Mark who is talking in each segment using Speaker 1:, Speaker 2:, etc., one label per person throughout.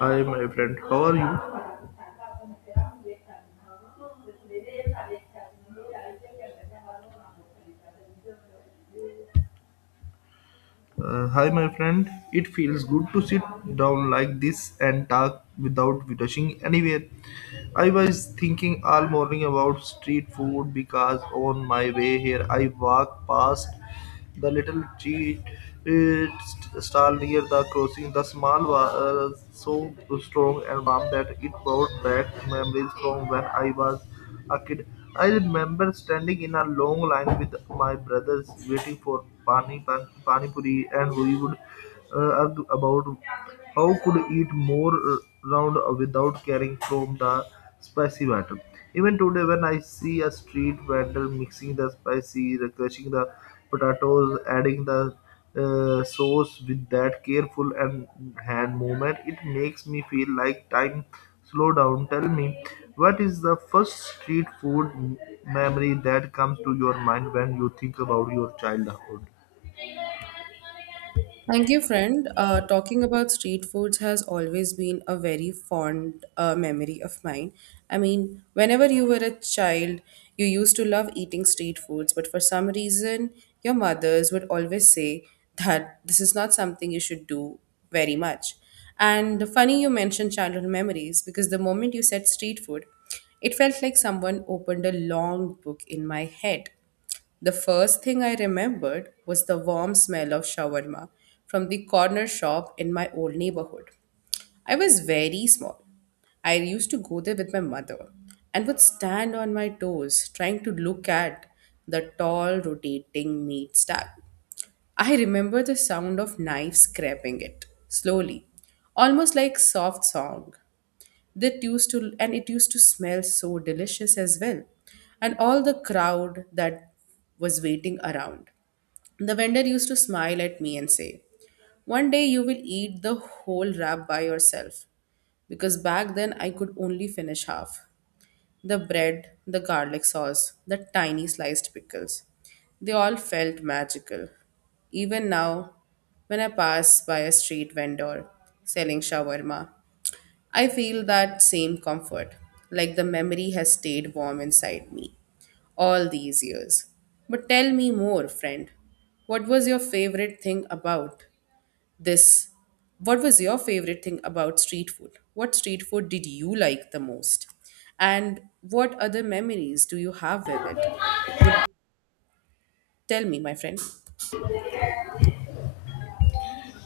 Speaker 1: Hi, my friend. How are you? Hi, my friend. It feels good to sit down like this and talk without rushing anywhere. I was thinking all morning about street food because on my way here I walked past the little cheat it stall near the crossing. The small was so strong and warm that it brought back memories from when I was a kid. I remember standing in a long line with my brothers waiting for pani puri, and we would argue about how could eat more round without caring from the spicy batter. Even today, when I see a street vendor mixing the spicy, crushing the potatoes, adding the sauce with that careful and hand movement, it makes me feel like time slow down. Tell me, what is the first street food memory that comes to your mind when you think about your childhood?
Speaker 2: Thank you, friend. Talking about street foods has always been a very fond memory of mine. I mean, whenever you were a child, you used to love eating street foods, but for some reason, your mothers would always say that this is not something you should do very much. And funny you mentioned childhood memories because the moment you said street food, it felt like someone opened a long book in my head. The first thing I remembered was the warm smell of shawarma from the corner shop in my old neighborhood. I was very small. I used to go there with my mother and would stand on my toes trying to look at the tall rotating meat stack. I remember the sound of knives scraping it slowly, almost like soft song. That used to and it used to smell so delicious as well. And all the crowd that was waiting around. The vendor used to smile at me and say, "One day you will eat the whole wrap by yourself," because back then I could only finish half. The bread, the garlic sauce, the tiny sliced pickles. They all felt magical. Even now, when I pass by a street vendor selling shawarma, I feel that same comfort, like the memory has stayed warm inside me all these years. But tell me more, friend. What was your favorite thing about this? What was your favorite thing about street food? What street food did you like the most? And what other memories do you have with it? Would tell me, my friend.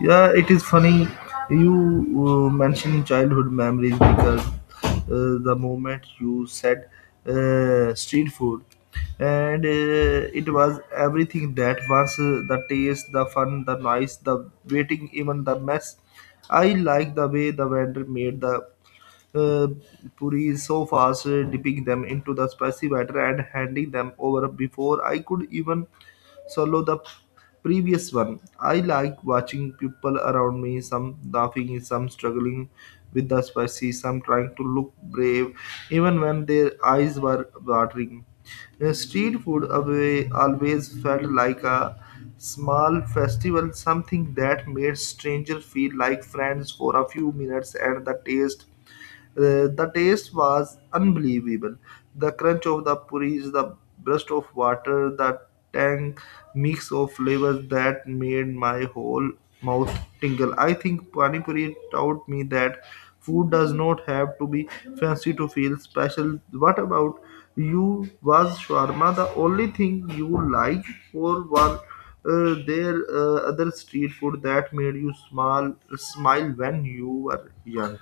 Speaker 1: Yeah, it is funny you mentioned childhood memories because the moment you said street food, and it was everything that was the taste, the fun, the noise, the waiting, even the mess. I like the way the vendor made the uh, puris so fast, dipping them into the spicy batter and handing them over before I could even swallow the previous one. I like watching people around me, some laughing, some struggling with the spicy, some trying to look brave, even when their eyes were watering. Street food away always felt like a small festival, something that made strangers feel like friends for a few minutes, and the taste was unbelievable. The crunch of the puris, the burst of water, the tang mix of flavors that made my whole mouth tingle. I think Pani Puri taught me that food does not have to be fancy to feel special. What about you? Was shawarma the only thing you liked, or was there other street food that made you smile when you were young?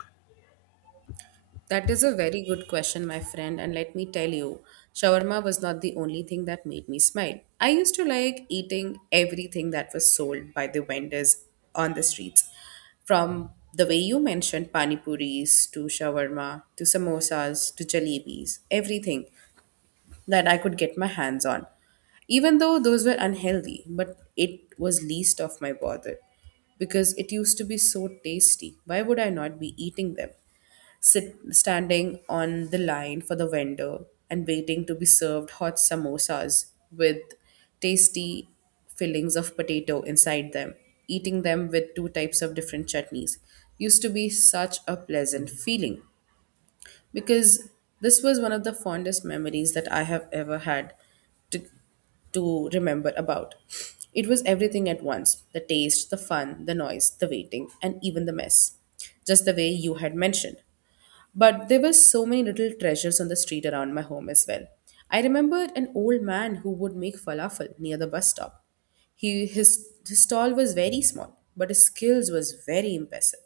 Speaker 2: That is a very good question, my friend, and let me tell you, shawarma was not the only thing that made me smile. I used to like eating everything that was sold by the vendors on the streets. From the way you mentioned pani puris to shawarma to samosas to jalebis, everything that I could get my hands on. Even though those were unhealthy, but it was least of my bother because it used to be so tasty. Why would I not be eating them? Sit standing on the line for the vendor and waiting to be served hot samosas with tasty fillings of potato inside them, eating them with two types of different chutneys used to be such a pleasant feeling, because this was one of the fondest memories that I have ever had to to remember about. It was everything at once: the taste, the fun, the noise, the waiting, and even the mess. Just the way you had mentioned. But there were so many little treasures on the street around my home as well. I remembered an old man who would make falafel near the bus stop. His stall was very small, but his skills was very impressive.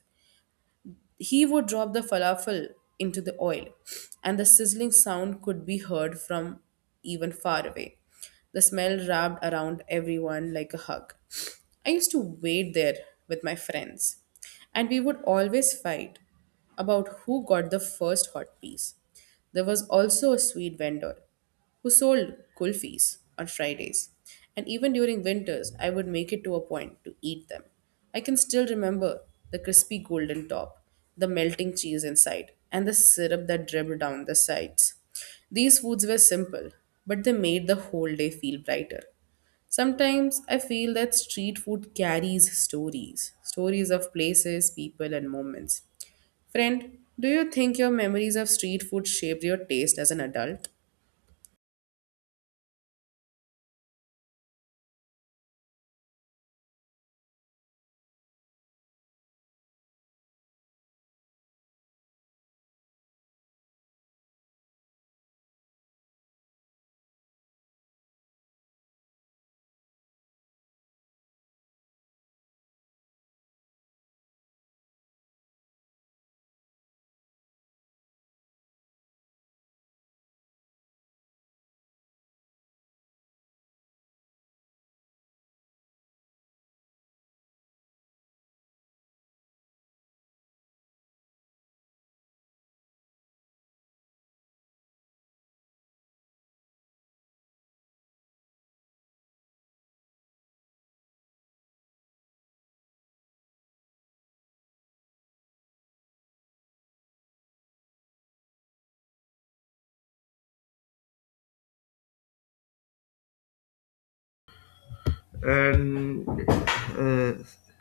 Speaker 2: He would drop the falafel into the oil, and the sizzling sound could be heard from even far away. The smell wrapped around everyone like a hug. I used to wait there with my friends, and we would always fight about who got the first hot piece. There was also a sweet vendor who sold kulfis on Fridays. And even during winters, I would make it to a point to eat them. I can still remember the crispy golden top, the melting cheese inside, and the syrup that dribbled down the sides. These foods were simple, but they made the whole day feel brighter. Sometimes I feel that street food carries stories of places, people, and moments. Friend, do you think your memories of street food shaped your taste as an adult?
Speaker 1: And uh,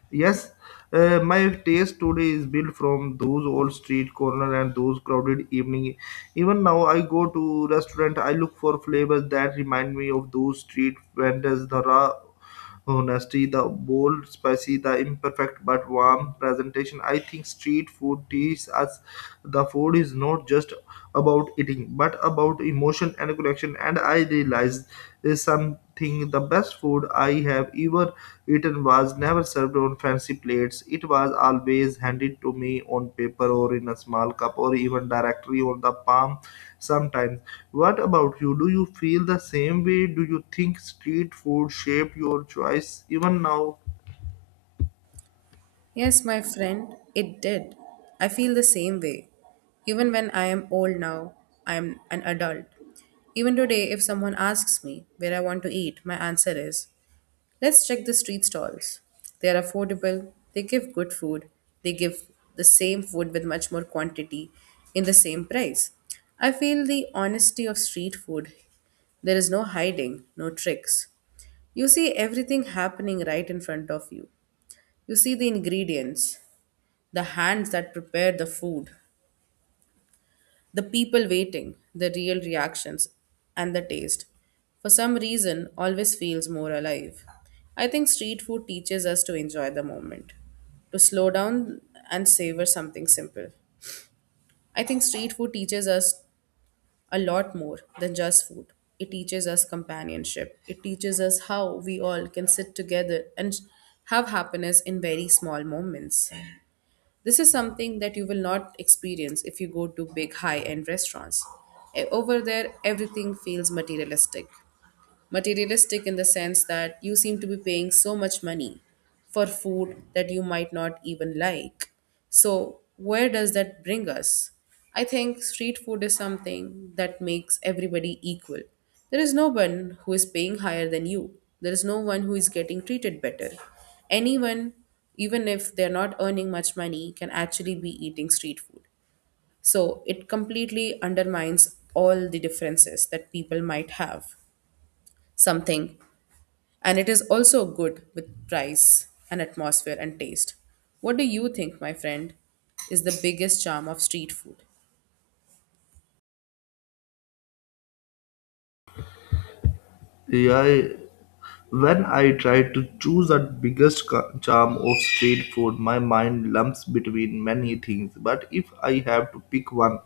Speaker 1: yes, my taste today is built from those old street corner and those crowded evening. Even now I go to restaurant, I look for flavors that remind me of those street vendors, the raw honesty, the bold, spicy, the imperfect but warm presentation. I think street food teaches us the food is not just about eating but about emotion and connection. And I realized is something the best food I have ever eaten was never served on fancy plates. It was always handed to me on paper or in a small cup or even directly on the palm sometimes. What about you? Do you feel the same way? Do you think street food shaped your choice even now?
Speaker 2: Yes, my friend, it did. I feel the same way. Even when I am old now, I am an adult. Even today, if someone asks me where I want to eat, my answer is let's check the street stalls. They are affordable, they give good food, they give the same food with much more quantity in the same price. I feel the honesty of street food. There is no hiding, no tricks. You see everything happening right in front of you. You see the ingredients, the hands that prepared the food, the people waiting, the real reactions, and the taste, for some reason, always feels more alive. I think street food teaches us to enjoy the moment, to slow down and savor something simple. I think street food teaches us a lot more than just food. It teaches us companionship. It teaches us how we all can sit together and have happiness in very small moments. This is something that you will not experience if you go to big high end restaurants. Over there, everything feels materialistic in the sense that you seem to be paying so much money for food that you might not even like. So, where does that bring us? I think street food is something that makes everybody equal. There is no one who is paying higher than you, there is no one who is getting treated better. Anyone, even if they're not earning much money, can actually be eating street food. So it completely undermines all the differences that people might have. Something and it is also good with price and atmosphere and taste. What do you think, my friend, is the biggest charm of street food?
Speaker 1: Yeah, I- when I try to choose the biggest charm of street food, my mind lumps between many things. But if I have to pick one,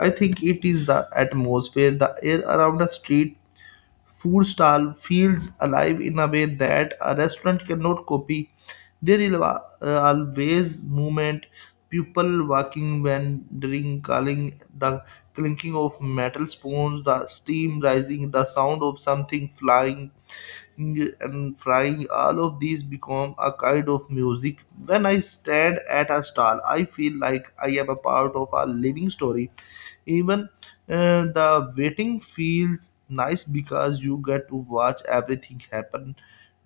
Speaker 1: I think it is the atmosphere, the air around a street food stall feels alive in a way that a restaurant cannot copy. There is always movement, people walking, wandering, calling, the clinking of metal spoons, the steam rising, the sound of something flying and frying. All of these become a kind of music. When I stand at a stall, I feel like I am a part of a living story, even the waiting feels nice because you get to watch everything happen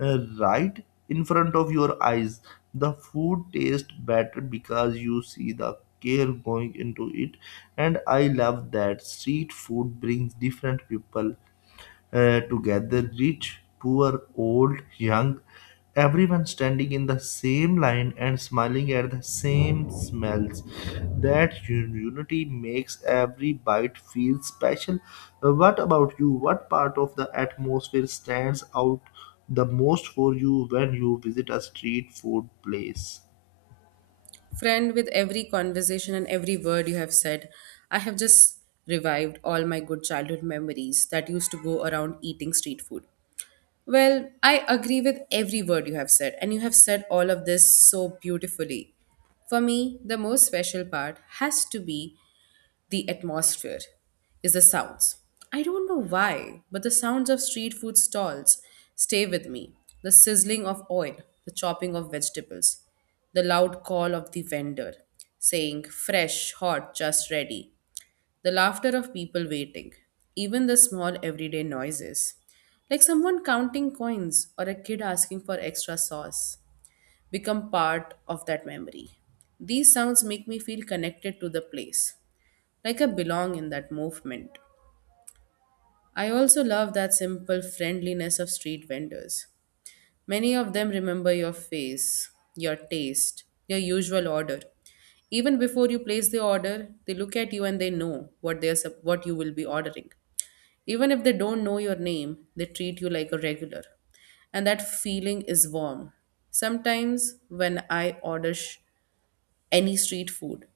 Speaker 1: right in front of your eyes. The food tastes better because you see the care going into it, and I love that street food brings different people together, rich, poor, old, young, everyone standing in the same line and smiling at the same smells. That unity makes every bite feel special. What about you? What part of the atmosphere stands out the most for you when you visit a street food place?
Speaker 2: Friend, with every conversation and every word you have said, I have just revived all my good childhood memories that used to go around eating street food. Well, I agree with every word you have said, and you have said all of this so beautifully. For me, the most special part has to be the atmosphere is the sounds. I don't know why, but the sounds of street food stalls stay with me. The sizzling of oil, the chopping of vegetables, the loud call of the vendor saying, "Fresh, hot, just ready," the laughter of people waiting, even the small everyday noises, like someone counting coins or a kid asking for extra sauce, become part of that memory. These sounds make me feel connected to the place, like I belong in that movement. I also love that simple friendliness of street vendors. Many of them remember your face, your taste, your usual order. Even before you place the order, they look at you and they know what what you will be ordering. Even if they don't know your name, they treat you like a regular. And that feeling is warm. Sometimes when I order any street food,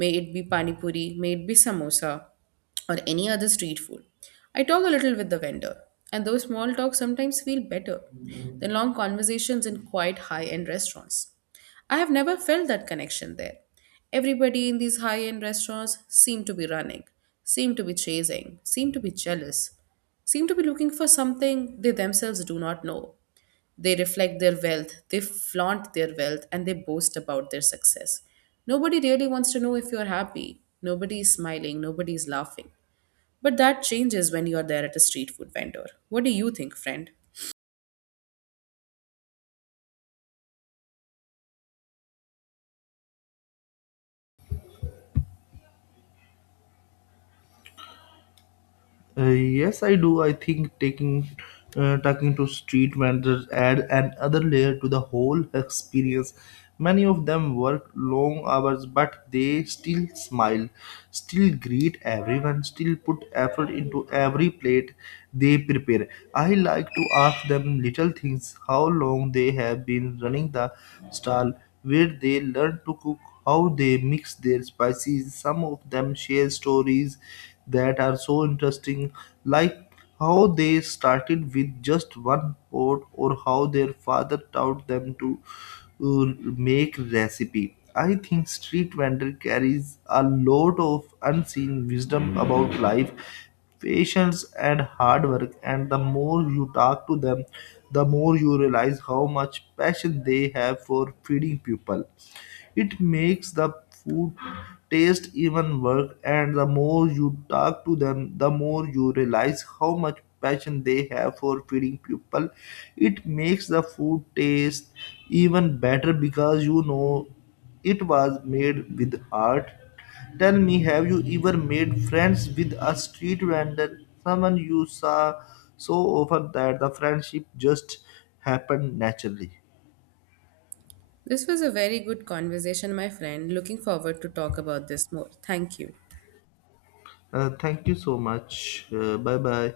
Speaker 2: may it be pani puri, may it be samosa, or any other street food. I talk a little with the vendor, and those small talks sometimes feel better than long conversations in quite high end restaurants. I have never felt that connection there. Everybody in these high end restaurants seem to be running, seem to be chasing, seem to be jealous, seem to be looking for something they themselves do not know. They reflect their wealth, they flaunt their wealth, and they boast about their success. Nobody really wants to know if you're happy. Nobody is smiling, nobody is laughing. But that changes when you're there at a street food vendor. What do you think, friend?
Speaker 1: Yes, I do. I think taking talking to street vendors add another layer to the whole experience. Many of them work long hours, but they still smile, still greet everyone, still put effort into every plate they prepare. I like to ask them little things: how long they have been running the stall, where they learn to cook, how they mix their spices. Some of them share stories that are so interesting, like how they started with just one pot or how their father taught them to make recipe. I think street vendor carries a lot of unseen wisdom about life, patience and hard work, and the more you talk to them, the more you realize how much passion they have for feeding people, it makes the food taste even worse. And the more you talk to them, the more you realize how much passion they have for feeding people, it makes the food taste even better because you know it was made with heart. Tell me, have you ever made friends with a street vendor, someone you saw so often that the friendship just happened naturally?
Speaker 2: This was a very good conversation, my friend. Looking forward to talk about this more. Thank you.
Speaker 1: Thank you so much. Bye bye.